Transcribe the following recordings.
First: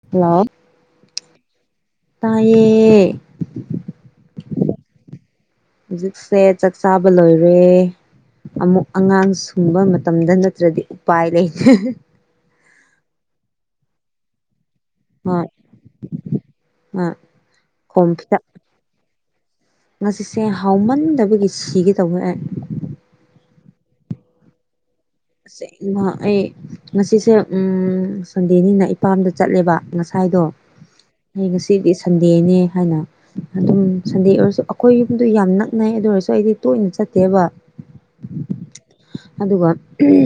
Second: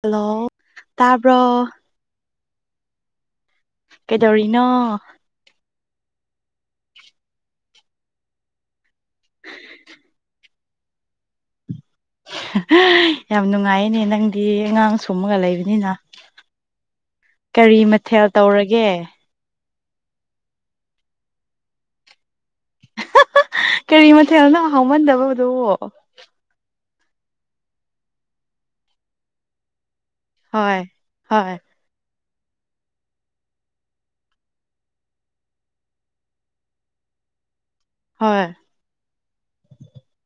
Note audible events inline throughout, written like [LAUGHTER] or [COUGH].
Hello ꯇꯕꯔꯣ꯫ ꯇꯌꯦ ꯀꯩꯗꯧꯔꯤꯅꯣ ꯍꯧꯖꯤꯛꯁꯦ ꯆꯥꯛ ꯆꯥꯕ ꯂꯣꯏꯔꯦ ꯑꯃꯨꯛ ꯑꯉꯥꯡ ꯁꯨꯝꯕ ꯃꯇꯝꯗ ꯅꯠꯇ꯭ꯔꯗꯤ ꯎꯄꯥꯏ ꯂꯩꯇ꯭ꯔꯦ ꯌꯥꯝ ꯅꯨꯡꯉꯥꯏꯌꯦꯅꯦ ꯅꯪꯗꯤ ꯑꯉꯥꯡ ꯁꯨꯝꯃꯒ ꯍꯣꯏ ꯂꯩꯕꯅꯤꯅ ꯍꯣꯏ ꯀꯔꯤ ꯈꯣꯝ ꯃꯊꯦꯜ ꯐꯤꯗꯛ ꯇꯧꯔꯒꯦ ꯉꯁꯤꯁꯦ ꯍꯥꯎꯃꯟꯗꯕꯒꯤ ꯁꯤꯒꯦ ꯇꯧꯋꯦꯍꯦ ꯀꯔꯤ ꯃꯊꯦꯜꯅ ꯍꯥꯎꯃꯟꯗꯕꯗꯨ ꯑꯁꯦꯡꯕ ꯑꯩ ꯉꯁꯤꯁꯦ ꯎ ꯁꯟꯗꯦꯅꯤꯅ ꯏꯄꯥꯝꯗ ꯆꯠꯂꯦꯕ ꯉꯥꯁꯏ ꯉꯥꯏꯗꯣ ꯍꯣꯏ ꯑꯩ ꯍꯣꯏ ꯉꯁꯤꯗꯤ ꯁꯟꯗꯦꯅꯦ ꯍꯥꯏꯅ ꯑꯗꯨꯝ ꯁꯟꯗꯦ ꯑꯣꯏꯔꯁꯨ ꯑꯩꯈꯣꯏ ꯌꯨꯝꯗ ꯌꯥꯝ ꯅꯛꯅꯩ ꯑꯗꯨ ꯑꯣꯏꯔꯁꯨ ꯑꯩꯗꯤ ꯇꯣꯏꯅ ꯆꯠꯇꯦꯕ ꯍꯣꯏ ꯑꯗꯨꯒ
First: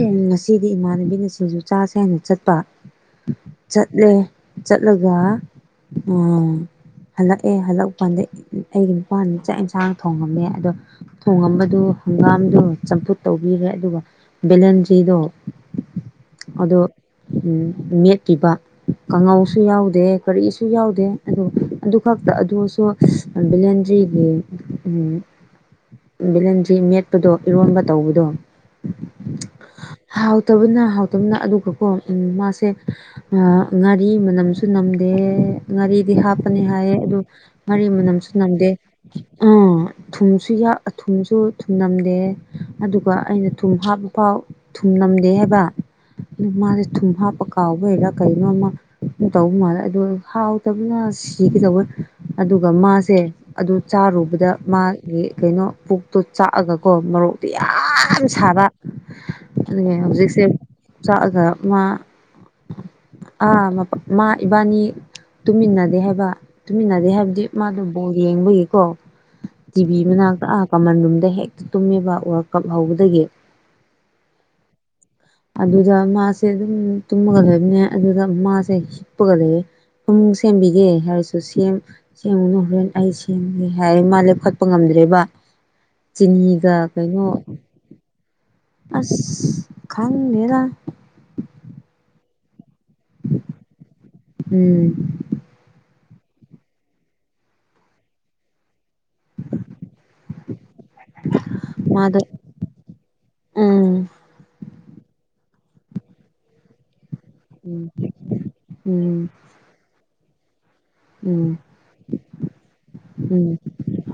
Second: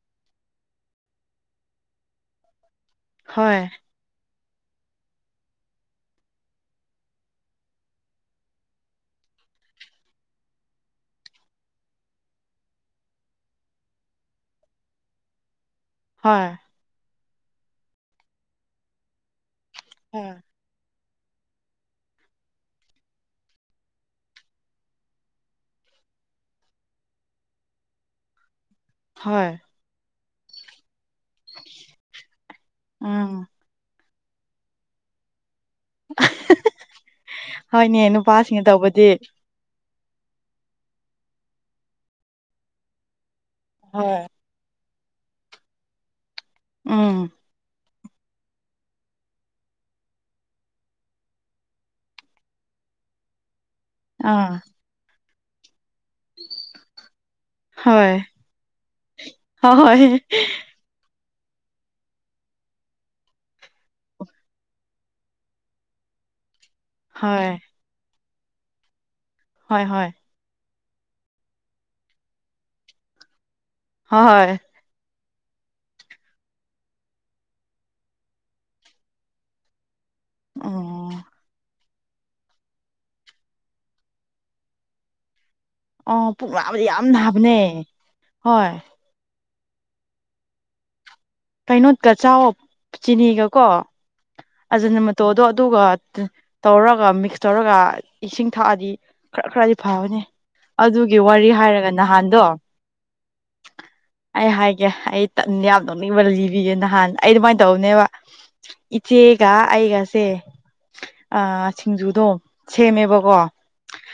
ꯎꯝ ꯉꯁꯤꯗꯤ ꯏꯃꯥꯟꯅꯕꯤꯅ ꯁꯤꯡꯁꯨ ꯆꯁꯦꯅ ꯍꯥꯏꯏꯅ ꯆꯠꯄ ꯍꯣꯏ ꯆꯠꯂꯦ ꯆꯠꯂꯒ ꯑꯥ ꯍꯜꯂꯛꯑꯦ ꯍꯜꯂꯛꯄ ꯀꯥꯟꯗ ꯑꯩꯒꯤ ꯅꯨꯄꯥꯅ ꯆꯥꯛ ꯌꯦꯟꯁꯥꯡ ꯊꯣꯡꯉꯝꯃꯦ ꯑꯗꯣ ꯊꯣꯡꯉꯝꯕꯗꯨ ꯍꯪꯒꯥꯝꯗꯨ ꯆꯝꯐꯨꯠ ꯇꯧꯕꯤꯔꯦ ꯑꯗꯨꯒ ꯕꯦꯂꯦꯟꯖꯤꯗꯔꯤꯗꯣ ꯍꯣꯏ ꯑꯗꯣ ꯎꯝ ꯃꯦꯠꯈꯤꯕ ꯀꯥꯡꯉꯧꯁꯨ ꯌꯥꯎꯗꯦ ꯍꯣꯏ ꯀꯔꯤꯁꯨ ꯌꯥꯎꯗꯦ ꯑꯗꯨ ꯑꯗꯨ ꯈꯛꯇ ꯑꯗꯨꯁꯨ ꯚꯂꯦꯟꯗ꯭ꯔꯤꯒꯤ ꯎꯝ ꯕꯤꯂꯟꯗ꯭ꯔꯤꯃꯦꯠꯄꯗꯣ ꯏꯔꯣꯟꯕ ꯇꯧꯕꯗꯣ ꯍꯣꯏ ꯍꯥꯎꯇꯕꯅ ꯍꯥꯎꯇꯕꯅ ꯑꯗꯨꯒꯀꯣ ꯎꯝ ꯃꯥꯁꯦ ꯎꯝ ꯉꯥ ꯃꯤ ꯃꯅꯝꯁꯨ ꯅꯝꯗꯦ ꯉꯥꯔꯤꯗꯤ ꯍꯥꯞꯄꯅꯤ ꯍꯥꯏꯌꯦ ꯑꯗꯨ ꯉꯥꯔꯤ ꯍꯣꯏꯅꯦ ꯃꯅꯝꯁꯨ ꯅꯨꯄꯥꯁꯤꯡꯅ ꯅꯝꯗꯦ ꯇꯧꯕꯗꯤ ꯑ ꯊꯨꯝꯁꯨ ꯌꯥꯛ ꯊꯨꯝꯁꯨ ꯊꯨꯝꯂꯝꯝꯗꯦ ꯑꯗꯨꯒ ꯑꯩꯅ ꯊꯨꯝ ꯍꯥꯞꯄ ꯍꯣꯏ ꯊꯨꯝꯂꯝꯝꯗꯦ ꯍꯥꯏꯕ ꯑꯗꯨ ꯃꯥꯁꯦ ꯊꯨꯝ ꯎꯝ ꯍꯥꯞꯄ ꯀꯥꯎꯕꯩꯔꯥ ꯀꯩꯅꯣꯃ ꯇꯧꯕ ꯃꯥꯜꯂꯦ ꯑꯗꯨ ꯍꯥꯎꯇꯕꯅ ꯁꯤꯒꯗꯧꯕ ꯑꯗꯨꯒ ꯃꯥꯁꯦ ꯑꯗꯨ ꯆꯥꯔꯨꯕꯗ ꯑꯥ ꯃꯥꯒꯤ ꯀꯩꯅꯣ ꯄꯨꯛ ꯇꯣꯠ ꯆꯥꯛꯑꯒꯀꯣ ꯃꯣꯔꯣꯛꯇꯣ ꯍꯣꯏ ꯌꯥꯝ ꯁꯥꯕ ꯑ ꯍꯣꯏ ꯍꯧꯖꯤꯛꯁꯦ ꯆꯥꯛꯑꯒ ꯃꯥ ꯑꯥ ꯃꯥ ꯏꯕꯥꯅꯤ ꯇꯨꯝꯃꯤꯟꯅꯗꯦ ꯍꯥꯏꯕ ꯇꯨꯃꯤꯟꯅꯗꯦ ꯍꯥꯏꯕꯗꯤ ꯍꯣꯏ ꯃꯥꯗꯨ ꯕꯣꯜ ꯌꯦꯡꯕꯒꯤꯀꯣ ꯍꯣꯏ ꯍꯣꯏ ꯇꯤꯚꯤ ꯃꯅꯥꯛꯇ ꯀꯃꯟ ꯔꯨꯝꯗ ꯍꯦꯛꯇ ꯇꯨꯝꯃꯦꯕ ꯋꯥꯔꯜ ꯀꯞ ꯍꯧꯕꯗꯒꯤ ꯍꯣꯏ ꯍꯣꯏ ꯑꯗꯨꯗ ꯃꯥꯁꯦ ꯑꯗꯨꯝ ꯇꯨꯝꯃꯒ ꯂꯩꯏꯕꯅꯦ ꯑꯗꯨꯗ ꯃꯥꯁꯦ ꯍꯤꯞꯄꯒ ꯂꯩ ꯄꯨꯡ ꯁꯦꯝꯕꯤꯒꯦ ꯑꯣ ꯍꯥꯏꯔꯁꯨ ꯁꯦꯝ ꯁꯦꯝꯒꯅꯨ ꯍꯣꯔꯦꯟ ꯑꯩ ꯁꯦꯝꯒꯦ ꯍꯥꯏꯔ ꯃꯥ ꯂꯦꯞꯈꯠꯄ ꯉꯝꯗ꯭ꯔꯦꯕ ꯑꯣ ꯄꯨꯛ ꯆꯤꯅꯤꯒ ꯅꯥꯕꯗꯤ ꯌꯥꯝ ꯀꯩꯅꯣ ꯅꯥꯕꯅꯦ ꯍꯣꯏ ꯑꯁ ꯈꯪꯗ‌ꯦꯗ ꯀꯩꯅꯣꯠꯀ ꯆꯑꯣ ꯆꯤꯅꯤꯒ ꯀꯣ ꯑꯖꯟ ꯎꯝ ꯃꯇꯣꯗꯣ ꯑꯗꯨꯒ ꯇꯧꯔꯒ ꯃꯤꯛꯁ ꯇꯧꯔꯒ ꯏꯁꯤꯡ ꯊꯛꯑꯗꯤ ꯈꯔ ꯈꯔꯗꯤ ꯐꯕꯅꯤ ꯑꯗꯨꯒꯤ ꯋꯥꯔꯤ ꯍꯥꯏꯔꯒ ꯃꯥꯗꯣ ꯅꯍꯥꯟꯗꯣ ꯎꯝ ꯑꯩ ꯍꯥꯏꯒ‌ꯦ ꯑꯩ ꯌꯥꯝ ꯅ‌ꯣꯛꯅꯤꯡꯕ ꯂꯤꯕꯤꯒꯤ ꯅꯍꯥꯟ ꯑꯩ ꯑꯗꯨꯃꯥꯏꯅ ꯇꯧꯕꯅꯦꯕ ꯎꯝ ꯆꯦꯒ ꯑꯩꯒꯁꯦ ꯎꯝ ꯑ ꯎꯝ ꯁꯤꯡꯖꯨꯗꯣ ꯁꯦꯝꯃꯦꯕꯀꯣ ꯎꯝ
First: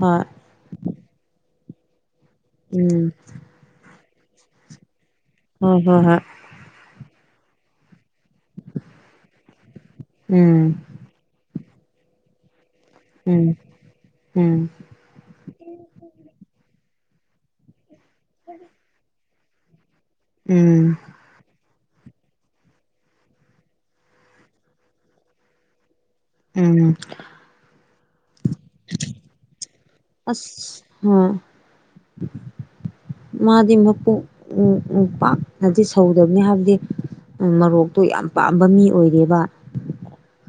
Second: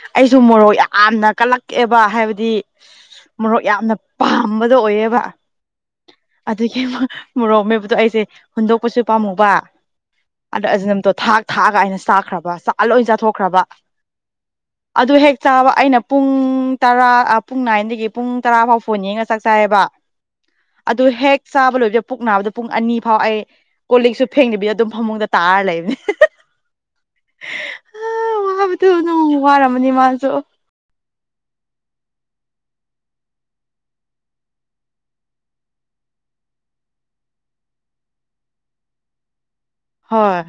ꯍꯣꯏ ꯃꯣꯔꯣꯛ ꯌꯥꯝꯅ ꯀꯜꯂꯛ ꯀꯛꯑꯦꯕ ꯍꯥꯏꯕꯗꯤ ꯎꯝ ꯃꯣꯔꯣꯛ ꯌꯥꯝꯅ ꯄꯥꯝꯕꯗ ꯑꯣꯏꯌ‌ꯦꯕ ꯍꯣꯏ ꯍꯣꯏ ꯍꯣꯏ ꯑꯗꯨꯒꯤ ꯃꯣꯔꯣ ꯃ‌ꯣꯔ‌ꯣꯛꯃ‌ꯦꯠꯄꯗꯣ ꯑꯩꯁꯦ ꯍꯨꯟꯗꯣꯛꯄꯁꯨ ꯄꯥꯝꯃꯨꯕ ꯎꯝ ꯑꯗ ꯑꯖꯤꯅꯝꯇꯣ ꯊꯥꯛ ꯊꯥꯛꯑꯒ ꯑꯩꯅ ꯆꯥꯛꯈ꯭ꯔꯕ ꯂ‌ꯣꯏ ꯎꯝ ꯆꯥꯊꯣꯛꯈ꯭ꯔꯕ ꯎꯝ ꯑꯗꯨ ꯍꯦꯛ ꯆꯥꯕ ꯑꯩꯅ ꯄꯨꯡ ꯇꯔꯥ ꯄꯨꯡ ꯅꯥꯏꯟꯗꯒꯤ ꯄꯨꯡ ꯇꯔꯥ ꯐꯥꯎ ꯐꯣꯟ ꯌ‌ꯦꯡꯉꯒ ꯆꯥꯛ ꯆꯥꯏꯌꯦꯕ ꯎꯝ ꯑꯗꯨ ꯍꯦꯛ ꯆꯕ ꯂ‌ꯣꯏ ꯑꯗꯨ ꯄꯨꯡ ꯑꯅꯤ ꯐꯥꯎ ꯑꯩ ꯀꯣꯜꯛꯁꯨ ꯐꯦꯡꯗꯕꯤꯗ ꯑꯗꯨꯝ ꯐꯃꯨꯡꯗ ꯇꯥꯔ ꯂꯩꯕꯅꯦ ꯎꯝ ꯑꯗꯨꯅ ꯋꯥꯔꯝꯃꯅꯤ ꯃꯥꯁꯨ ꯍ‌ꯣꯏ ꯃꯥꯗꯤ ꯃꯄꯨ ꯄꯥꯛꯅꯗꯤ ꯁꯧꯗꯕꯅꯤ ꯍꯥꯏꯕꯗꯤ ꯃꯔꯣꯛꯇꯣ ꯌꯥꯝ ꯄꯥꯝꯕ ꯃꯤ ꯑꯣꯏꯔꯦꯕ ꯍꯣꯏ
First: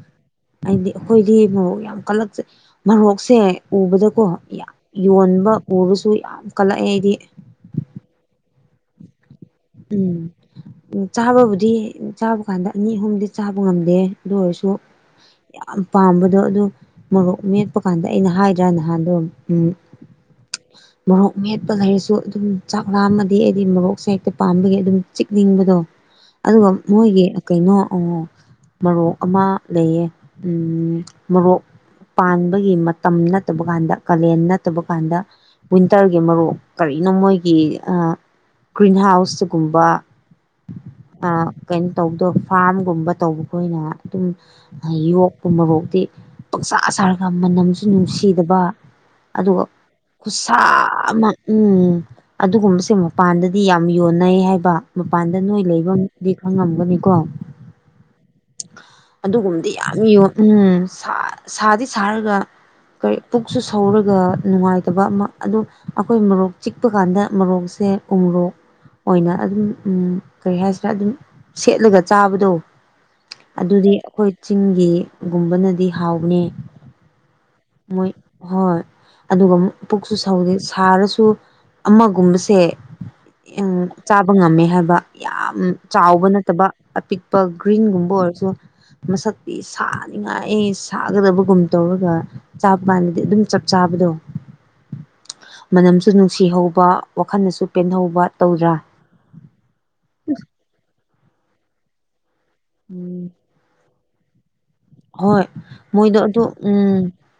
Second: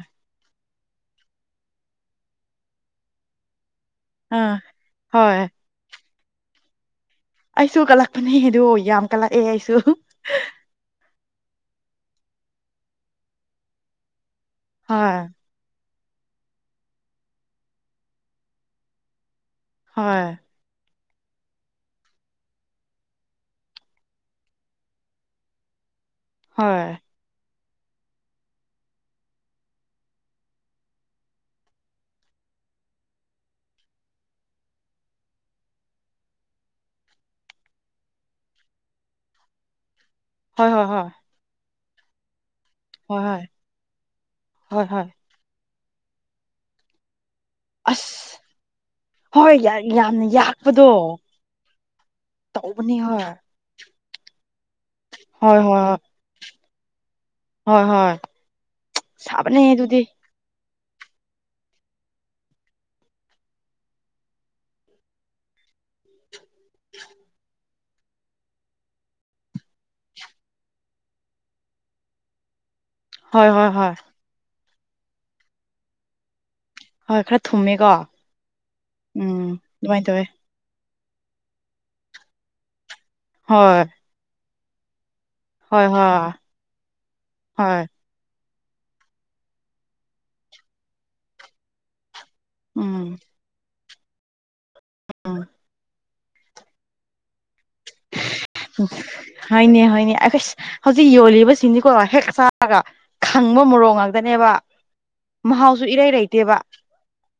ꯑꯩꯗꯤ ꯑꯩꯈꯣꯏꯗꯤ ꯃꯣꯔꯣꯛ ꯌꯥꯝ ꯀꯜꯂꯛꯆꯩ ꯃꯣꯔꯣꯛꯁꯦ ꯎꯕꯗꯀꯣ ꯑꯥ ꯍꯣꯏ ꯌꯣꯟꯕ ꯎꯔꯁꯨ ꯌꯥꯝ ꯀꯠꯂꯛꯑꯦ ꯍꯥꯏꯗꯤ ꯑꯩꯁꯨ ꯀꯜꯂꯛꯄꯅꯦ ꯑꯗꯨ ꯌꯥꯝ ꯀꯂꯛꯑꯦ ꯑꯩꯁꯨ ꯎꯝ ꯆꯥꯕꯕꯨꯗꯤ ꯆꯥꯕ ꯀꯥꯟꯗ ꯑꯅꯤ ꯑꯍꯨꯝꯗꯤ ꯆꯥꯕ ꯉꯝꯗꯦ ꯑꯗꯨ ꯑꯣꯏꯔꯁꯨ ꯍꯣꯏ ꯌꯥꯝ ꯄꯥꯝꯕꯗꯣ ꯑꯗꯨ ꯃꯣꯔꯣꯛ ꯃꯦꯠꯄ ꯀꯥꯟꯗ ꯑꯩꯅ ꯍꯥꯏꯗ꯭ꯔꯥ ꯅꯍꯥꯟꯗꯣ ꯍꯣꯏ ꯃꯣꯔꯣꯛ ꯃꯦꯠꯄ ꯂꯩꯔꯁꯨ ꯑꯗꯨꯝ ꯆꯥꯛꯂꯥꯝꯃꯗꯤ ꯑꯩꯗꯤ ꯃꯣꯔꯣꯛꯁꯦ ꯍꯦꯛꯇ ꯄꯥꯝꯕꯒꯤ ꯑꯗꯨꯝ ꯆꯤꯛꯅꯤꯡꯕꯗꯣ ꯑꯗꯨꯒ ꯍꯣꯏ ꯃꯣꯏꯒꯤ ꯀꯩꯅꯣ ꯃꯣꯔꯣꯛ ꯑꯃ ꯂꯩꯌꯦ ꯎꯝ ꯃꯣꯔꯣꯛ ꯄꯥꯟꯕꯒꯤ ꯃꯇꯝ ꯅꯠꯇꯕ ꯀꯥꯟꯗ ꯀꯥꯂꯦꯟ ꯅꯠꯇꯕ ꯀꯥꯟꯗ ꯋꯤꯟꯇꯔꯒꯤ ꯃꯔꯣꯛ ꯀꯔꯤ ꯃꯣꯏꯒꯤ ꯒ꯭ꯔꯤꯟ ꯍꯥꯎꯁꯇꯒꯨꯝꯕ ꯍꯣꯏ ꯍꯣꯏ ꯍꯣꯏ ꯀꯩꯅꯣ ꯇꯧꯗꯕ ꯐꯥꯔꯝꯒꯨꯝꯕ ꯍꯣꯏ ꯍꯣꯏ ꯇꯧꯕ ꯑꯩꯈꯣꯏꯅ ꯑꯗꯨꯝ ꯍꯣꯏ ꯍꯣꯏ ꯌꯣꯛꯄ ꯃꯔꯣꯛ ꯍꯥꯏꯗꯤ ꯄꯛꯆꯥ ꯁꯥꯔꯒ ꯃꯅꯝꯁꯨ ꯑꯁ ꯅꯨꯡꯁꯤꯗꯕ ꯍꯣꯏ ꯑꯗꯨꯒ ꯌꯥꯝꯅ ꯈꯨꯠꯁꯥ ꯌꯥꯛꯄꯗꯣ ꯑꯃ ꯎꯝ ꯑꯗꯨꯒꯨꯝꯕꯁꯦ ꯇꯧꯕꯅꯦ ꯍꯣꯏ ꯃꯄꯥꯟꯗꯗꯤ ꯌꯥꯝ ꯌꯣꯟꯅꯩ ꯍꯥꯏꯕ ꯃꯄꯥꯟꯗ ꯍꯣꯏ ꯍꯣꯏ ꯅꯣꯏ ꯍꯣꯏ ꯂꯩꯐꯝꯗꯤ ꯈꯪꯉꯝꯒꯅꯤꯀꯣ ꯍꯣꯏ ꯍꯣꯏ ꯁꯥꯕꯅꯦ ꯑꯗꯨꯒꯨꯝꯕꯗꯤ ꯌꯥꯝ ꯑꯗꯨꯗꯤ ꯌꯣꯟ ꯎꯝ ꯁꯥꯗꯤ ꯁꯥꯔꯒ ꯀꯔꯤ ꯄꯨꯛꯁꯨ ꯁꯧꯔꯒ ꯅꯨꯡꯉꯥꯏꯇꯕ ꯑꯃ ꯑꯗꯨ ꯑꯩꯈꯣꯏ ꯃꯣꯔꯣꯛ ꯆꯤꯛꯄ ꯀꯥꯟꯗ ꯃꯣꯔꯣꯛꯁꯦ ꯁꯦ ꯎꯨꯃꯣꯔꯣꯛ ꯑꯣꯏꯅ ꯑꯗꯨꯝ ꯀꯔꯤ ꯍꯥꯏꯁꯤꯔꯥ ꯑꯗꯨꯝ ꯁꯦꯠꯂꯒ ꯆꯥꯕꯗꯣ ꯍꯣꯏ ꯍꯣꯏ ꯍꯣꯏ ꯑꯗꯨꯗꯤ ꯑꯩꯈꯣꯏ ꯆꯤꯡꯒꯤꯒꯨꯝꯕꯅꯗꯤ ꯍꯥꯎꯕꯅꯤ ꯍꯣꯏ ꯈꯔ ꯊꯨꯝꯃꯦꯀꯣ ꯃꯣꯏ ꯍꯣꯏ ꯎꯝ ꯑꯗꯨꯒ ꯑꯗꯨꯃꯥꯏꯅ ꯄꯨꯛꯁꯨ ꯇꯧꯋꯦ ꯁꯧꯗꯦ ꯁꯥꯔꯁꯨ ꯁꯨ ꯑꯃꯒꯨꯝꯕꯁꯦ ꯍꯣꯏ ꯆꯥꯕ ꯉꯝꯃꯦ ꯍꯥꯏꯕ ꯌꯥꯝ ꯍꯣꯏ ꯆꯥꯎꯕ ꯍꯣꯏ ꯅꯠꯇꯕ ꯑꯄꯤꯛꯄ ꯍꯣꯏ ꯒ꯭ꯔꯤꯟꯒꯨꯝꯕ ꯑꯣꯏꯔꯁꯨ ꯃꯁꯛꯇꯤ ꯁꯥꯅꯤꯡꯉꯥꯏ ꯁꯥꯒꯗꯕꯒꯨꯝ ꯇꯧꯔꯒ ꯎꯝ ꯆꯥꯄꯥꯟꯗꯗꯤ ꯑꯗꯨꯝ ꯆ ꯆꯥꯕꯗꯣ ꯎꯝ ꯃꯅꯝꯁꯨ ꯅꯨꯡꯁꯤꯍꯧꯕ ꯋꯥꯈꯜꯅꯁꯨ ꯄꯦꯟꯍꯧꯕ ꯎ ꯇꯧꯗ꯭ꯔꯥ ꯍꯣꯏꯅꯦ ꯍꯣꯏꯅꯦ ꯑꯩ ꯍꯧꯖꯤꯛ ꯌꯣꯜꯂꯤꯕꯁꯤꯡꯅꯤꯀꯣ ꯍꯦꯛ ꯆꯥ ꯕꯒ ꯎꯝ ꯈꯪꯕ ꯃꯣꯔꯣꯛ ꯉꯥꯛꯇꯅꯦꯕ ꯍꯣꯏ ꯃꯍꯥꯎꯁꯨ ꯏꯔꯩ ꯃꯣꯏꯗꯣ ꯑꯗꯨ ꯂꯩꯇꯦꯕ ꯎꯝ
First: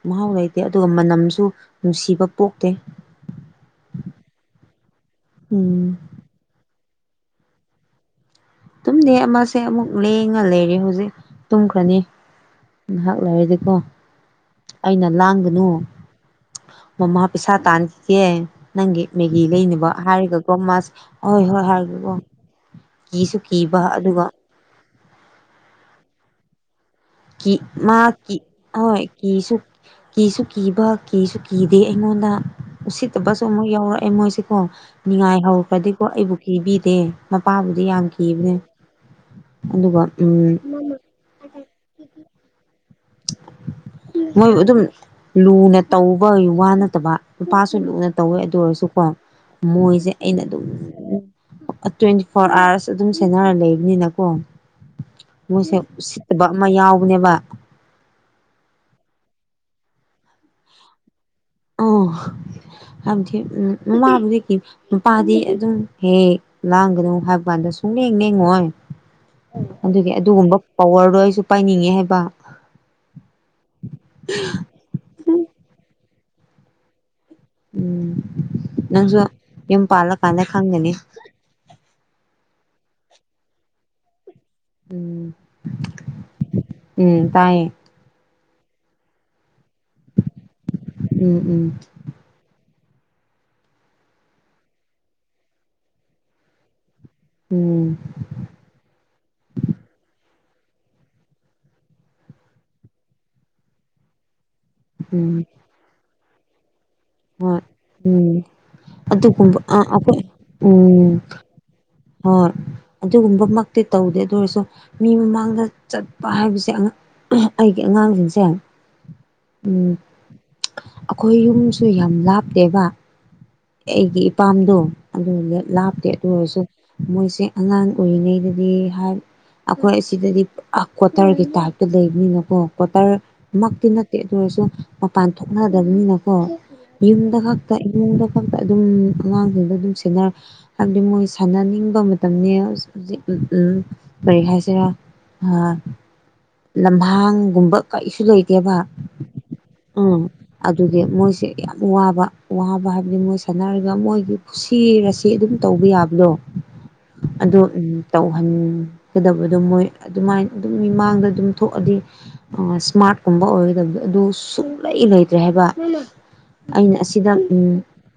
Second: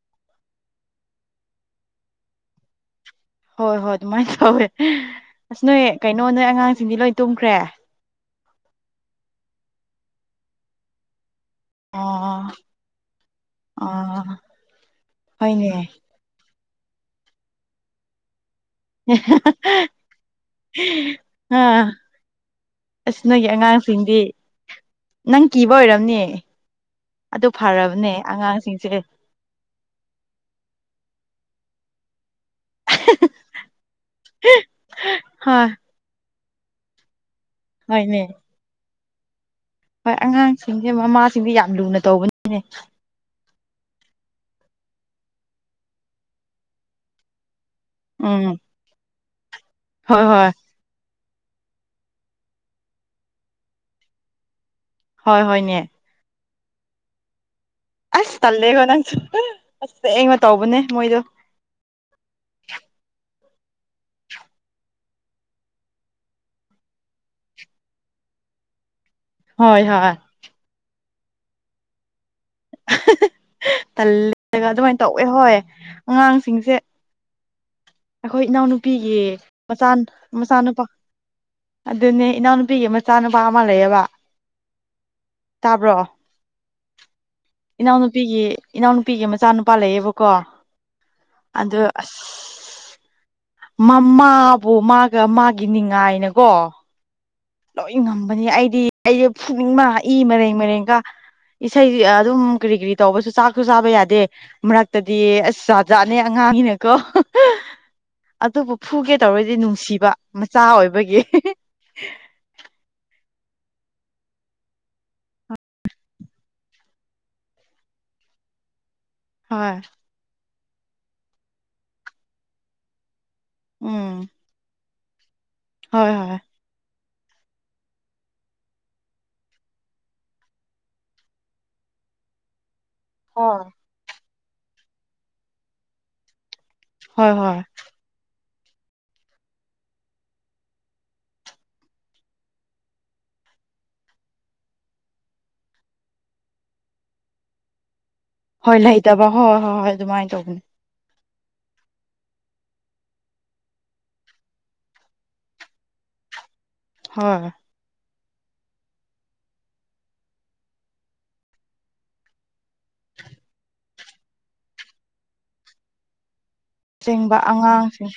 ꯃꯍꯥꯎ ꯂꯩꯇꯦ ꯑꯗꯨꯒ ꯃꯅꯝꯁꯨ ꯅꯨꯡꯁꯤꯕ ꯄꯣꯛꯇꯦ ꯍꯣꯏ ꯍꯣꯏ ꯑꯗꯨꯃꯥꯏꯅ ꯇꯧꯋꯦ ꯑꯁ ꯅꯣꯏ ꯎꯝ ꯀꯩꯅꯣ ꯅꯣꯏ ꯑꯉꯥꯡꯁꯤꯡꯗꯤ ꯂꯣꯏ ꯇꯨꯝꯈ꯭ꯔꯦ ꯇꯨꯝꯗꯦ ꯑꯃꯁꯦ ꯑꯃꯨꯛ ꯂꯦꯡꯉ ꯂꯩꯔꯦ ꯍꯧꯖꯤꯛ ꯇꯨꯝꯈ꯭ꯔꯅꯤ ꯑꯣ ꯉꯍꯥꯛ ꯂꯩꯔꯗꯤꯀꯣ ꯑꯣ ꯑꯩꯅ ꯂꯥꯡꯒꯅꯨ ꯍꯣꯏꯅꯦ ꯃꯃꯥ ꯄꯩꯁꯥꯥ ꯇꯥꯥꯟꯈꯤꯒꯦ ꯅꯪꯒꯤ ꯃꯦꯒꯤ ꯂꯩꯅꯕ ꯍꯥꯏꯔꯒꯀꯣ ꯃꯥꯁꯦ ꯑꯍꯣꯏ ꯍꯣꯏ ꯑꯥ ꯍꯥꯏꯔꯒꯀꯣ ꯑꯁ ꯀꯤꯁꯨ ꯅꯣꯏꯒꯤ ꯀꯤꯕ ꯑꯉꯥꯡꯁꯤꯡꯗꯤ ꯑꯗꯨꯒ ꯅꯪ ꯀꯤꯕ ꯑꯣꯏꯔꯝꯅꯦ ꯀꯤ ꯃꯥ ꯀꯤ ꯍꯣꯏ ꯀꯤꯁꯨ ꯀꯤꯕ ꯀꯤꯁꯨ ꯀꯤ ꯗꯤ ꯑꯩꯉꯣꯟꯗ ꯎꯁꯤꯠꯇꯕꯁꯨ ꯑꯃꯨꯛ ꯌꯥꯎꯔꯛꯑꯦ ꯃꯣꯏꯁꯤꯀꯣ ꯍꯣꯏ ꯉꯥꯏꯍꯧꯔꯛꯄꯗꯤꯀꯣ ꯑꯩꯕꯨ ꯀꯤꯕꯤꯗꯦ ꯃꯄꯥꯕꯨꯗꯤ ꯌꯥꯝ ꯍꯣꯏꯅꯦ ꯀꯤꯕꯅꯦ ꯑꯗꯨꯒ ꯍꯣꯏ ꯎꯝ ꯑꯉꯥꯡꯁꯤꯡꯁꯦ ꯃꯃꯥꯁꯤꯡꯁꯦ ꯌꯥꯝ ꯂꯨꯅ ꯇꯧꯕꯅꯤꯅꯦ ꯃꯣꯏꯕꯨ ꯑꯗꯨꯝ ꯂꯨꯅ ꯇꯧꯕ ꯋꯥ ꯅꯠꯇꯕ ꯂꯨꯄꯥ ꯁꯨ ꯂꯨꯅ ꯇꯧꯋꯦ ꯎꯝ ꯑꯗꯨ ꯑꯣꯏꯔꯁꯨꯀꯣ ꯃꯣꯏꯁꯦ ꯍꯣꯏ ꯑꯩꯅ ꯍꯣꯏ ꯑꯗꯨꯝ ꯇ꯭ꯋꯦꯟꯇꯤ ꯐꯣꯔ ꯑꯥꯋꯥꯔꯁ ꯑꯗꯨꯝ ꯁꯦꯟꯅꯔ ꯂꯩꯕꯅꯤꯅꯀꯣ ꯍꯣꯏ ꯍꯣꯏꯅꯦ ꯃꯣꯏꯁꯦ ꯎꯁꯤꯠꯇꯕ ꯑꯃ ꯌꯥꯎꯕꯅꯦꯕ ꯑꯁ ꯇꯜꯂꯦꯀꯣ ꯅꯪꯁꯨ ꯑꯁ ꯑꯩꯅ ꯇꯧꯕꯅꯦ ꯃꯣꯏꯗꯣ ꯑ ꯍꯥꯏꯕꯗꯤ ꯎꯝ ꯃꯃꯥꯕꯨꯗꯤ ꯃꯄꯥꯗꯤ ꯑꯗꯨꯝ ꯍꯦ ꯂꯥꯡꯒꯅꯨ ꯅꯨ ꯍꯥꯏꯕ ꯀꯥꯟꯗ ꯁꯨꯝꯂꯦꯡ ꯂꯦꯡꯉꯣꯏ ꯍꯣꯏ ꯑꯗꯨꯒꯤ ꯍꯣꯏ ꯑꯗꯨꯒꯨꯝꯕ ꯄꯋꯥꯔꯗꯣ ꯑꯩꯁꯨ ꯄꯥꯏꯅꯤꯡꯉꯦ ꯍꯥꯏꯕ ꯇꯜꯂꯦꯒ ꯑꯗꯨꯃꯥꯏꯅ ꯇꯧꯋꯦ ꯍꯣꯏ ꯑꯉꯥꯡꯁꯤꯡꯁꯦ ꯎꯝ ꯑꯩꯈꯣꯏ ꯏꯅꯥꯎꯅꯨꯄꯤꯒꯤ ꯅꯪꯁꯨ ꯃꯆꯥ ꯌꯨꯝ ꯄꯥꯜꯂꯀꯥꯟꯗ ꯃꯆꯥꯅꯨꯄꯥ ꯈꯪꯒꯅꯤ ꯑꯗꯨꯅꯦ ꯏꯅꯥꯎꯅꯨꯄꯤꯒꯤ ꯃꯆꯥ ꯅꯨꯨꯄꯥ ꯑꯃ ꯂꯩꯌꯦꯕ ꯎꯝ ꯇꯥꯕ꯭ꯔꯣ ꯎꯝ ꯇꯥꯏꯌꯦ ꯏꯅꯥꯎꯅꯨꯄꯤꯒꯤ ꯏꯅꯥꯎꯅꯨꯄꯤꯒꯤ ꯃꯆꯥꯅꯨꯄꯥ ꯂꯩꯌꯦꯕꯀꯣ ꯎꯝ ꯎꯝ ꯑꯗꯨ ꯑꯁ ꯃꯃꯥꯕꯨ ꯃꯥꯒ ꯃꯥꯒꯤ ꯅꯤꯡꯅꯤꯉꯥꯏꯅꯀꯣ ꯎꯝ ꯂꯣꯏ ꯉꯝꯕꯅꯤ ꯑꯩꯗꯤ ꯑꯩꯗꯤ ꯐꯨꯅꯤꯡꯕꯅ ꯏ ꯃꯔꯩ ꯃꯔꯦꯡꯀ ꯏꯁꯩ ꯑꯗꯨꯝ ꯀꯔꯤ ꯀꯔꯤ ꯇꯧꯕꯁꯨ ꯆꯥꯛꯁꯨ ꯆꯥꯕ ꯌꯥꯗꯦ ꯃꯔꯛꯇꯗꯤ ꯎꯝ ꯑꯁ ꯆꯥꯖꯥꯠꯅꯦ ꯑꯉꯥꯡꯒꯤꯅꯦꯀꯣ ꯍꯣꯏ ꯎꯝ ꯑꯗꯨꯕꯨ ꯐꯨꯒꯦ ꯇꯧꯔꯗꯤ ꯑꯗꯨꯒꯨꯝꯕ ꯑ ꯅꯨꯡꯁꯤꯕ ꯃꯆꯥ ꯑꯣꯏꯕꯒꯤ ꯍ ꯑꯗꯨꯒꯨꯝꯕꯃꯛꯇꯤ ꯇꯧꯗꯦ ꯑꯗꯨ ꯑꯣꯏꯔꯁꯨ ꯃꯤ ꯃꯃꯥꯡꯗ ꯆꯠꯄ ꯍꯥꯏꯕꯁꯦ ꯑꯩꯒꯤ ꯑꯉꯥꯡꯁꯤꯡꯁꯦ ꯍꯣꯏ ꯎꯝ ꯑꯩꯈꯣꯏ ꯌꯨꯝꯁꯨ ꯌꯥꯝ ꯂꯥꯞꯇꯦꯕ ꯑꯩꯒꯤ ꯎꯝ ꯏꯄꯥꯝꯗꯣ ꯑꯗꯨ ꯂꯥꯞꯇꯦ ꯍꯣꯏ ꯑꯗꯨ ꯍꯣꯏ ꯑꯣꯏꯔꯁꯨ ꯃꯣꯏꯁꯦ ꯑꯉꯥꯡ ꯑꯣꯏꯔꯤꯉꯩꯗꯗꯤ ꯑꯩꯈꯣꯏ ꯑꯁꯤꯗꯗꯤ ꯀ꯭ꯋꯥꯇꯔꯒꯤ ꯇꯥꯏꯞꯇ ꯂꯩꯕꯅꯤꯅꯀꯣ ꯀ꯭ꯇꯔ ꯍꯣꯏ ꯃꯛꯇꯤ ꯅꯠꯇꯦ ꯑꯗꯨ ꯑꯣꯏꯔꯁꯨ ꯃꯄꯥꯟ ꯊꯣꯛꯅꯗꯕꯅꯤꯅꯀꯣ ꯍꯣꯏ ꯌꯨꯝꯗ ꯍꯣꯏ ꯌꯨꯝꯗ ꯈꯛꯇ ꯑꯗꯨꯝ ꯑꯉꯥꯡꯁꯤꯡꯗ ꯑꯗꯨꯝ ꯁꯦꯟꯅꯔꯦ ꯍꯥꯏꯕꯗꯤ ꯃꯣꯏ ꯁꯥꯟꯅꯅꯤꯡꯕ ꯃꯇꯝꯅꯤ ꯍꯧꯖꯤꯛ ꯎꯝ ꯀꯔꯤ ꯍꯥꯏꯁꯤꯔꯥ ꯂꯝꯍꯥꯡꯒꯨꯝꯕ ꯀꯩꯁꯨ ꯂꯩꯇꯦꯕ ꯍꯣꯏ ꯂꯩꯇꯕ ꯍꯣꯏ ꯍꯣꯏ ꯍꯣꯏ ꯎꯝ ꯑꯗꯨꯃꯥꯏꯅ ꯇꯧꯕꯅꯤ ꯑꯗꯨꯒꯤ ꯃꯣꯏ ꯌꯥꯝ ꯋꯥꯕ ꯋꯥꯕ ꯍꯥꯏꯕ ꯑ ꯃꯣꯏ ꯁꯥꯟꯅꯔꯒ ꯃꯣꯏꯒꯤ ꯄꯨꯁꯤꯔꯁꯤ ꯑꯗꯨꯝ ꯇꯧꯕ ꯌꯥꯕꯗꯣ ꯍꯣꯏ ꯑꯗꯣ ꯎꯝ ꯇꯧꯍꯟꯒꯗꯕꯗꯣ ꯃꯣꯏ ꯑꯗꯨꯃꯥꯏꯅ ꯑꯗꯨꯝ ꯃꯤꯃꯥꯡꯗ ꯑꯗꯨꯝ ꯊꯣꯛꯑꯗꯤ ꯑ ꯏꯁꯃꯥꯔꯠꯀꯨꯝꯕ ꯑꯣꯏꯒꯗꯕꯗ ꯑꯗꯨ ꯁꯨꯡꯂꯩ ꯂꯩꯇ꯭ꯔꯦ ꯍꯥꯏꯕ ꯑꯩꯅ ꯑꯁꯤꯗ ꯑꯁꯦꯡꯕ ꯎꯝ ꯑꯉꯥꯡꯁꯤꯡ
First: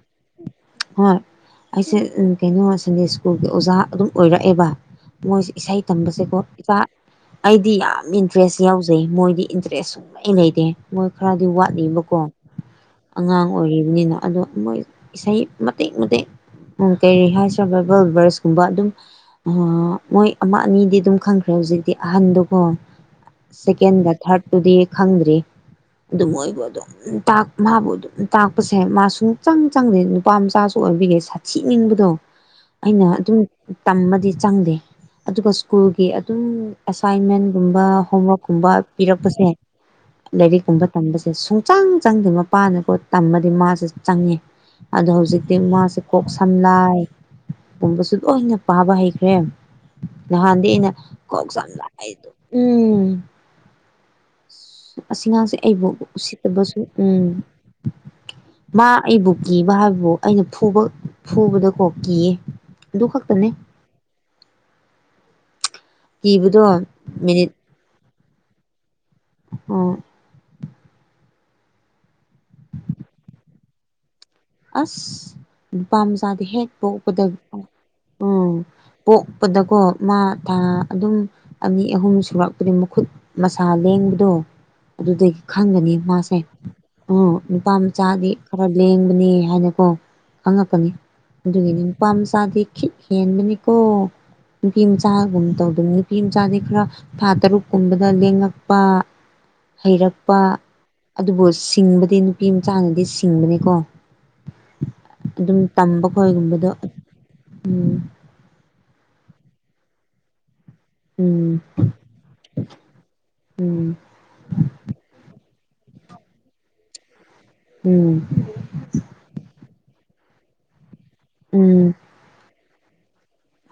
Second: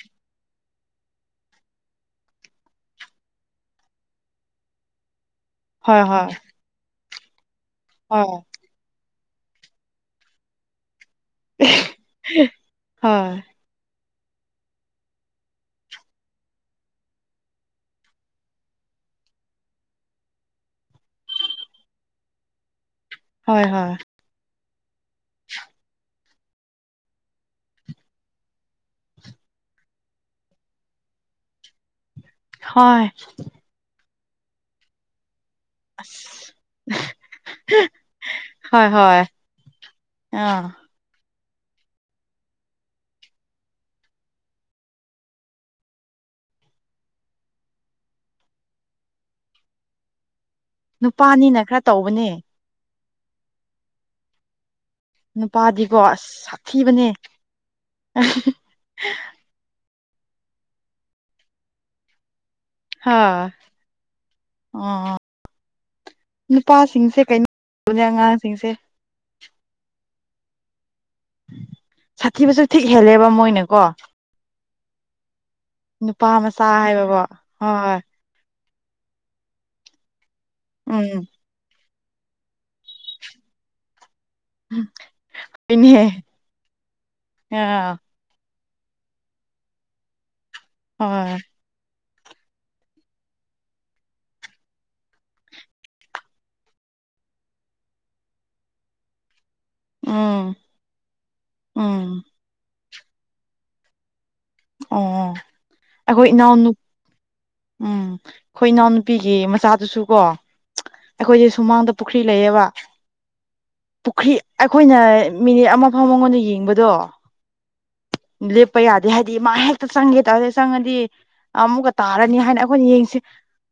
ꯍꯣꯏ ꯑꯩꯁꯦ ꯀꯩꯅꯣ ꯁꯟꯗꯦ ꯁ꯭ꯀꯨꯜꯒꯤ ꯑꯣꯖꯥ ꯑꯗꯨꯝ ꯑꯣꯏꯔꯛꯑꯦꯕ ꯃꯣꯏꯁꯦ ꯏꯁꯩ ꯍꯣꯏ ꯍꯣꯏ ꯇꯝꯕꯁꯦꯀꯣ ꯏꯆꯥ ꯑꯩꯗꯤ ꯌꯥꯝ ꯍꯣꯏ ꯏꯟꯇꯔꯦꯁ ꯌꯥꯎꯖꯩ ꯃꯣꯏꯗꯤ ꯏꯟꯇꯔꯦꯁ ꯁꯨꯡꯂꯩ ꯂꯩꯔꯦ ꯃꯣꯏ ꯈꯔꯗꯤ ꯋꯥꯠꯂꯤꯕꯀꯣ ꯍꯣꯏ ꯑꯉꯥꯡ ꯑꯣꯏꯔꯤꯕꯅꯤꯅ ꯑꯗꯣꯣꯏ ꯏꯁꯩ ꯃꯦ ꯃꯗꯦ ꯎ ꯀꯩꯔꯤ ꯍꯥꯏꯁꯤ꯭ꯔꯕ ꯕꯜꯕꯔꯁꯀꯨꯝꯕ ꯑꯗꯨꯝ ꯃꯣꯏ ꯑꯃ ꯑꯅꯤꯗꯤ ꯑꯗꯨꯝ ꯈꯪꯈ꯭ꯔꯦ ꯍꯧꯖꯤꯛꯇꯤ ꯑꯍꯟꯗꯨꯒꯣ ꯍꯣꯏ ꯍꯣꯏ ꯁꯦꯀꯦꯟꯒ ꯊꯥꯔꯠ ꯑꯗꯨꯨꯗꯤ ꯈꯪꯗ꯭ꯔꯤ ꯑꯗꯨ ꯃꯣꯏꯕꯨ ꯑꯗꯨꯝ ꯃꯥꯕꯨ ꯑꯗꯨꯝ ꯇꯥꯛꯄꯁꯦ ꯃꯥ ꯁꯨꯡ ꯍꯛꯆꯪ ꯆꯪꯗꯦ ꯅꯨꯄꯥ ꯃꯆꯥꯁꯨ ꯑꯣꯏꯕꯤꯔꯦ ꯁꯥꯊꯅꯤꯡꯕꯗꯣ ꯍꯣꯏ ꯑꯩꯅ ꯑꯗꯨꯝ ꯇꯝꯃꯗꯤ ꯆꯪꯗꯦ ꯑꯗꯨꯒ ꯁ꯭ꯀꯨꯜꯒꯤ ꯑꯗꯨꯝ ꯑꯦꯁꯥꯏꯟꯃꯦꯟꯒꯨꯝꯕ ꯍꯣꯝꯋꯔꯛꯀꯨꯝꯕ ꯍꯣꯏ ꯍꯣꯏ ꯄꯤꯔꯛꯄꯁꯦ ꯑꯥ ꯂꯥꯏꯔꯤꯛꯀꯨꯝꯕ ꯇꯝꯕꯁꯦ ꯁꯨꯡꯆꯥꯡ ꯆꯪꯗꯦ ꯃꯄꯥꯅꯀꯣ ꯇꯝꯃꯗꯤ ꯃꯥꯁꯦ ꯆꯪꯉꯦ ꯑꯗꯣ ꯍꯧꯖꯤꯛꯇꯤ ꯃꯥꯁꯦ ꯀꯣꯛ ꯁꯝꯂꯥꯏ ꯨꯝꯕꯁꯨ ꯂꯣꯏꯅ ꯄꯥꯕ ꯍꯩꯈ꯭ꯔꯦ ꯅꯍꯥꯟꯗꯤ ꯑꯩꯅ ꯀꯣꯛ ꯅꯨꯄꯥꯅꯤꯅ ꯆꯝ ꯈꯔ ꯂꯥꯛ ꯑꯩꯗꯣ ꯇꯧꯕꯅꯦ ꯎꯝ ꯑꯁꯤꯉꯥꯡꯁꯦ ꯑꯩꯕꯨ ꯅꯨꯄꯥꯗꯤꯀꯣ ꯑꯁ ꯎꯁꯤꯠꯇꯕꯁꯨ ꯁꯥꯊꯤꯕꯅꯦ ꯎꯝ ꯃꯥ ꯑꯩꯕꯨ ꯀꯤꯕ ꯍꯥꯏꯕꯕꯨ ꯑꯩꯅ ꯐꯨꯕ ꯐꯨꯕꯗꯀꯣ ꯀꯤꯌꯦ ꯑꯗꯨ ꯍꯥꯥ ꯈꯛꯇꯅꯦ ꯑ ꯀꯤꯕꯗꯣ ꯅꯨꯄꯥꯁꯤꯡꯁꯦ ꯀꯩꯅꯣ ꯇꯅꯦ ꯑꯉꯥꯡꯁꯤꯡꯁꯦ ꯎꯝꯃꯤ꯫ ꯁꯥꯊꯤꯕꯁꯨ ꯊꯤꯛ ꯍꯦꯜꯂꯦꯕ ꯃꯣꯏꯅ ꯀꯣ ꯑꯁ ꯅꯨꯄꯥ ꯃꯆꯥꯗꯤ ꯃꯆꯥ ꯍꯦꯛ ꯍꯥꯏꯕꯕꯣ ꯄꯣꯛꯄꯗ ꯍꯣꯏ ꯍꯣꯏ ꯎꯝ ꯄꯣꯛꯄꯗꯀꯣ ꯃꯥ ꯊꯥ ꯑꯗꯨꯝ ꯑꯅꯤ ꯑꯍꯨꯝ ꯁꯨꯔꯛꯄꯗꯤ ꯃꯈꯨꯠ ꯃꯁꯥ ꯂꯦꯡꯕ ꯑꯗꯣ ꯎꯝ ꯑꯗꯨꯗꯒꯤ ꯍꯣꯏꯅꯦ ꯈꯪꯒꯅꯤ ꯃꯥꯁꯦ ꯎ ꯅꯨꯄꯥ ꯑ ꯃꯆꯥꯗꯤ ꯈꯔ ꯂꯦꯡꯕꯅꯤ ꯍꯥꯏꯅꯀꯣ ꯈꯪꯉꯛꯀꯅꯤ ꯍꯣꯏ ꯑꯗꯨꯒꯤꯅꯤ ꯄꯥꯝꯆꯥꯥꯗꯤ ꯍꯦꯟꯕꯅꯤꯀꯣ ꯅꯨꯄꯤ ꯃꯆꯥꯒꯨꯝ ꯇꯧꯗꯅꯤ ꯅꯨꯄꯤ ꯃꯆꯥꯗꯤ ꯈꯔ ꯊꯥ ꯇꯔꯨꯛꯀꯨꯝꯕꯗ ꯂꯦꯡꯉꯛꯄ [INAUDIBLE] ꯍꯩꯔꯛꯄ ꯎꯝ ꯑꯗꯨꯕꯨ ꯁꯤꯡꯕꯗꯤ ꯎꯝ ꯅꯨꯄꯤ ꯃꯆꯥꯅꯗꯤ ꯁꯤꯡꯕꯅꯤꯀꯣ ꯑꯣ ꯑꯗꯨꯝ ꯇꯝꯕ ꯑꯩꯈꯣꯏ ꯈꯣꯏꯒꯨꯝꯕꯗꯣ ꯏꯅꯥꯎꯅꯨ ꯑꯗꯨꯝ ꯎꯝ ꯑꯩꯈꯣꯏ ꯏꯅꯥꯎ ꯅꯨꯄꯤꯒꯤ ꯃꯆꯥꯗꯨꯁꯨ ꯀꯣ ꯑꯩꯈꯣꯏꯁꯦ ꯎꯝ ꯁꯨꯃꯥꯡꯗꯥ ꯄꯨꯈ꯭ꯔꯤ ꯂꯩꯌꯦꯕ ꯎꯝ ꯄꯨꯈ꯭ꯔꯤ ꯑꯩꯈꯣꯏꯅ ꯃꯤꯅꯤꯠ ꯑꯃ ꯐꯥꯎ ꯃꯉꯣꯟꯗ ꯌꯦꯡꯕꯗꯣ ꯎꯝ ꯂꯦꯞꯄ ꯌꯥꯗꯦ ꯍꯥꯏ ꯃꯥ ꯍꯦꯛꯇ ꯆꯪꯒꯦ ꯇꯔꯗ ꯆꯪꯉꯗꯤ ꯎꯝ ꯑꯃꯨꯛꯀ ꯇꯥꯔꯅꯤ ꯍꯥꯏꯅ ꯑꯩꯈꯣꯏꯅ ꯌꯦꯡꯁꯤ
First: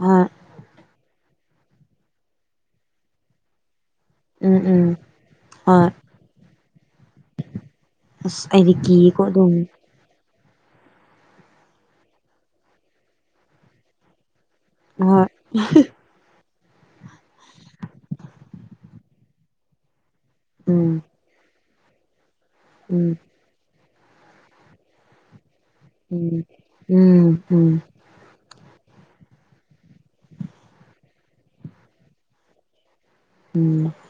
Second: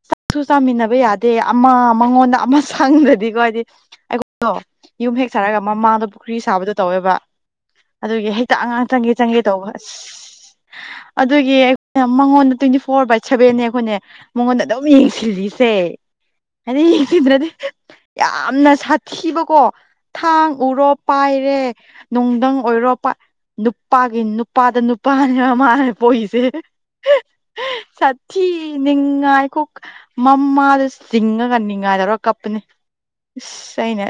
ꯍꯣꯏ ꯆꯥꯛꯁꯨ ꯆꯥꯃꯤꯟꯅꯕ ꯌꯥꯗꯦ ꯑꯃ ꯃꯉꯣꯟꯗ ꯑꯃ ꯁꯪꯗꯗꯤꯀꯣ ꯍꯥꯏꯗꯤ ꯑꯩꯉꯣꯟꯗꯣ ꯎꯝ ꯎꯝ ꯌꯨꯝ ꯍꯦꯛ ꯁꯥꯔꯒ ꯍꯣꯏ ꯃꯃꯥꯡꯗꯣ ꯄꯨꯈ꯭ꯔꯤ ꯁꯥꯕꯗꯣ ꯇꯧꯋꯦꯕ ꯑꯗꯨꯒꯤ ꯑꯁ ꯍꯦꯛꯇ ꯑꯩꯗꯤ ꯑꯉꯥꯡ ꯆꯪꯒꯦ ꯀꯤꯌꯦꯀꯣ ꯆꯪꯒꯦ ꯑꯗꯨꯝ ꯇꯧꯕ ꯑꯁ ꯑꯗꯨꯒꯤ ꯑꯩꯈꯣꯏꯅ ꯃꯉꯣꯟꯗ ꯇ꯭ꯋꯦꯟꯇꯤ ꯐꯣꯔ ꯕꯥꯏ ꯁꯦꯚꯦꯟꯅꯦ ꯑꯩꯈꯣꯏꯅꯦ ꯃꯉꯣꯟꯗꯥ ꯑꯗꯨꯝ ꯍꯣꯏ ꯌꯦꯡꯁꯤꯜꯂꯤꯁꯦ ꯍꯥꯏꯗꯤꯗ꯭ꯔꯗꯤ ꯌꯥꯝꯅ ꯁꯥꯊꯤꯕꯀꯣ ꯊꯥꯡ ꯎꯔꯣ ꯎꯝ ꯄꯥꯏꯔꯦ ꯅꯨꯡꯊꯪ ꯑꯣꯏꯔꯣ ꯎꯝ ꯅꯨꯄꯥꯒꯤ ꯅꯨꯄꯥꯗ ꯅꯨꯄꯥꯅꯦ ꯃꯃꯥꯅꯦ ꯎꯝ ꯄꯣꯛꯏꯁꯦ ꯎꯝ ꯎꯝ ꯁꯥꯊꯤ ꯅꯤꯡꯉꯥꯏꯈꯣ ꯃꯃꯥꯗ ꯆꯤꯡꯉꯒ ꯅꯤꯡꯉꯥꯏꯗꯧꯔ ꯀꯞꯄꯅꯤ ꯑꯥꯁ ꯑꯩꯅꯥ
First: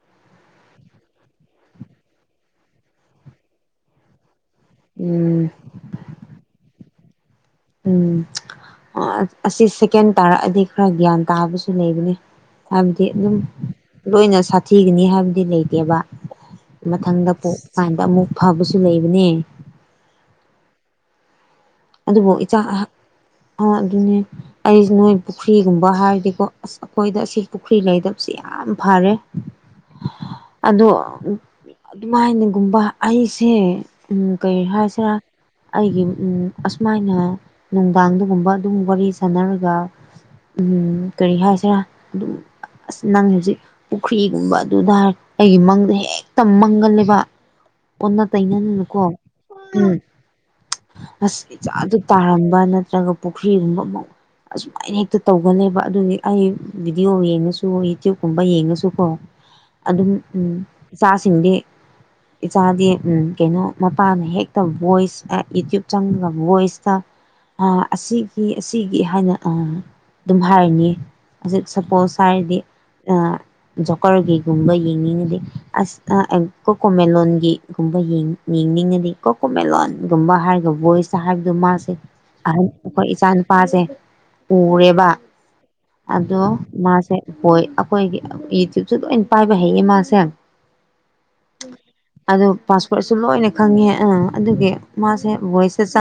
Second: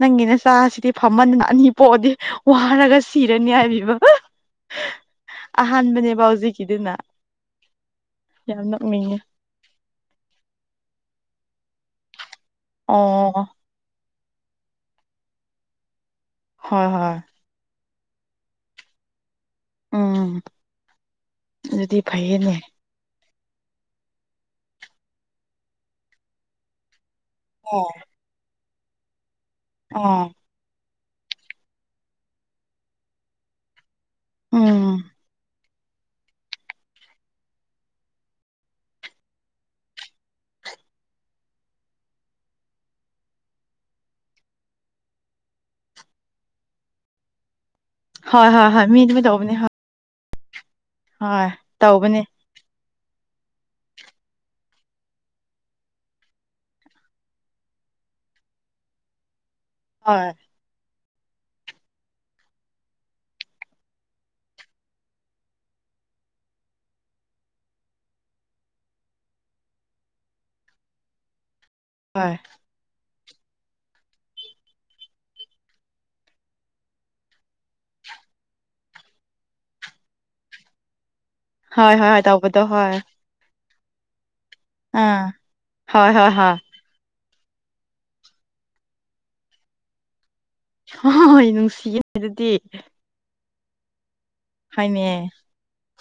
ꯅꯪꯒꯤ ꯅꯆꯥꯁꯤꯗꯤ ꯐꯝꯃꯟꯗꯅ ꯑꯅꯤ ꯄꯣꯛꯑꯗꯤ ꯋꯥꯔꯒ ꯁꯤꯔꯅꯤ ꯍꯥꯏꯕꯤꯕ ꯎꯝ ꯑꯍꯥꯟꯕꯅꯦꯕ ꯍꯧꯖꯤꯛꯀꯤꯗꯨꯅ ꯎꯝ ꯌꯥꯝ ꯅꯣꯛꯅꯤꯡꯉꯦ ꯑꯁꯤ ꯁꯦꯀꯦꯟ ꯇꯥꯔꯛꯑꯗꯤ ꯈꯔ ꯒ꯭ꯌꯥꯟ ꯇꯥꯕꯁꯨ ꯑꯗꯨꯨ ꯂꯩꯕꯅꯤ ꯍꯥꯏꯕꯗꯤ ꯑꯗꯨꯝ ꯑꯣ ꯂꯣꯏꯅ ꯁꯥꯊꯤꯒꯅꯤ ꯍꯥꯏꯕꯗꯤ ꯂꯩꯇꯦꯕ ꯍꯣꯏ ꯍꯣꯏ ꯃꯊꯪꯗ ꯄꯣꯛꯄꯥꯟꯗ ꯑꯃꯨꯛ ꯐꯕꯁꯨ ꯂꯩꯕꯅꯦ ꯎꯝ ꯑꯗꯨꯗꯤ ꯐꯩꯌꯦꯅꯦ ꯑ ꯑꯗꯨꯅꯦ ꯑꯩꯁ ꯅꯣꯏ ꯄꯨꯈ꯭ꯔꯤꯒꯨꯝꯕ ꯍꯥꯏꯔꯗꯤꯀꯣ ꯑꯁ ꯑꯩꯈꯣꯏꯗ ꯑꯁꯤ ꯄꯨꯈ꯭ꯔꯤ ꯂꯩꯗꯕꯕꯁꯤ ꯌꯥꯝ ꯐꯔꯦ ꯑꯥ ꯑꯗꯣ ꯑꯗꯨꯃꯥꯏꯅꯒꯨꯝꯕ ꯑꯩꯁꯦ ꯎꯝ ꯀꯔꯤ ꯎꯝ ꯍꯥꯏꯁꯤꯔꯥ ꯑꯩꯒꯤ ꯑꯁꯨꯃꯥꯏꯅ ꯅꯨꯡꯗꯥꯡꯗꯒꯨꯝꯕ ꯑꯗꯨꯝ ꯋꯥꯔꯤ ꯁꯥꯟꯅꯔꯒ ꯎꯝ ꯀꯔꯤ ꯍꯥꯏꯁꯤꯔꯥ ꯑꯗꯨꯝ ꯑꯁ ꯅꯪ ꯍꯧꯖꯤꯛ ꯄꯨꯈ꯭ꯔꯤꯒꯨꯝꯕ ꯑꯗꯨꯗꯥ ꯍꯥꯢ ꯑꯩꯒꯤ ꯃꯪꯗ ꯍꯦꯛꯇ ꯃꯪꯒꯜꯂꯦꯕ ꯑꯣꯟꯅ ꯍꯣꯏ ꯍꯣꯏ ꯍꯣꯏ ꯃꯤ ꯇꯩꯅꯥꯅꯅꯀꯣ ꯑꯗꯨꯃꯥꯏ ꯇꯧꯕꯅꯦ ꯍꯣꯏ ꯎꯝ ꯑꯁ ꯍꯣꯏ ꯏꯆꯥꯗꯨ ꯇꯧꯕꯅꯦ ꯇꯥꯔꯝꯕ ꯅꯠꯇ꯭ꯔꯒ ꯄꯨꯈ꯭ꯔꯤꯒꯨꯝꯕ ꯑꯃ ꯑꯁꯨꯃꯥꯏꯅ ꯍꯦꯛꯇ ꯇꯧꯒꯜꯂꯦꯕ ꯑꯗꯨꯗꯤ ꯑꯩ ꯚꯤꯗꯤꯑꯣ ꯌꯦꯡꯉꯁꯨ ꯌꯨꯇ꯭ꯌꯨꯕꯀꯨꯝꯕ ꯌꯦꯡꯉꯁꯨꯀꯣ ꯑꯗꯨꯝ ꯍꯣꯏ ꯎꯝ ꯏꯆꯥꯁꯤꯡꯗꯤ ꯏꯆꯥꯗꯤ ꯀꯩꯅꯣ ꯃꯄꯥꯅ ꯍꯦꯛꯇ ꯚꯣꯏꯁ ꯑꯦ ꯌꯨꯇ꯭ꯌꯨꯕ ꯆꯪꯕ ꯚꯣꯢꯁꯇ ꯑ ꯑꯁꯤꯒꯤ ꯑꯁꯤꯒꯤ ꯍꯥꯏꯅ ꯑ ꯑꯗꯨꯝ ꯍꯥꯏꯔꯅꯤ ꯍꯧꯖꯤꯛ ꯁꯄꯣꯁ ꯍꯣꯏ ꯍꯥꯏꯔꯗꯤ ꯖꯣꯀꯔꯒꯤꯒꯨꯝꯕ ꯌꯦꯡꯅꯤꯡꯉꯗꯤ ꯑꯁ ꯀꯣꯀꯣꯃꯦꯂꯣꯟꯒꯤꯒꯨꯝꯕ ꯌꯦꯡꯅꯤꯡꯉꯗꯤ ꯀꯣꯀꯣꯃꯦꯂꯂꯣꯟꯒꯨꯝꯕ ꯍꯥꯏꯔꯒ ꯚꯣꯏꯁ ꯍꯥꯏꯕꯗꯣ ꯃꯥꯁꯦ ꯍꯣꯏ ꯍꯣꯏ ꯍꯣꯏ ꯇꯧꯕꯗꯣ ꯑꯍꯟ ꯍꯣꯏ ꯑꯩꯈꯣꯏ ꯏꯆꯥ ꯅꯨꯄꯥꯁꯦ ꯎꯔꯦꯕ ꯑꯥ ꯍꯣꯏ ꯍꯣꯏ ꯑꯗꯣ ꯍꯣꯏ ꯃꯥꯁꯦ ꯍꯣꯏ ꯑꯩꯈꯣꯏꯒꯤ ꯌꯨꯇ꯭ꯌꯨꯕꯁꯨ ꯂꯣꯏ ꯄꯥꯏꯕ ꯍꯩꯌꯦ ꯃꯥꯁꯦ ꯍꯣꯏ ꯅꯨꯡꯁꯤꯌꯦ ꯑꯗꯣ ꯑꯗꯨꯗꯤ ꯄꯥꯁꯋꯥꯔꯗꯁꯨ ꯂꯣꯏꯅ ꯈꯪꯉꯦ ꯑꯥ ꯑꯗꯨꯒꯤ ꯍꯣꯏꯅꯦ ꯃꯥꯁꯦ ꯚꯣꯏꯁ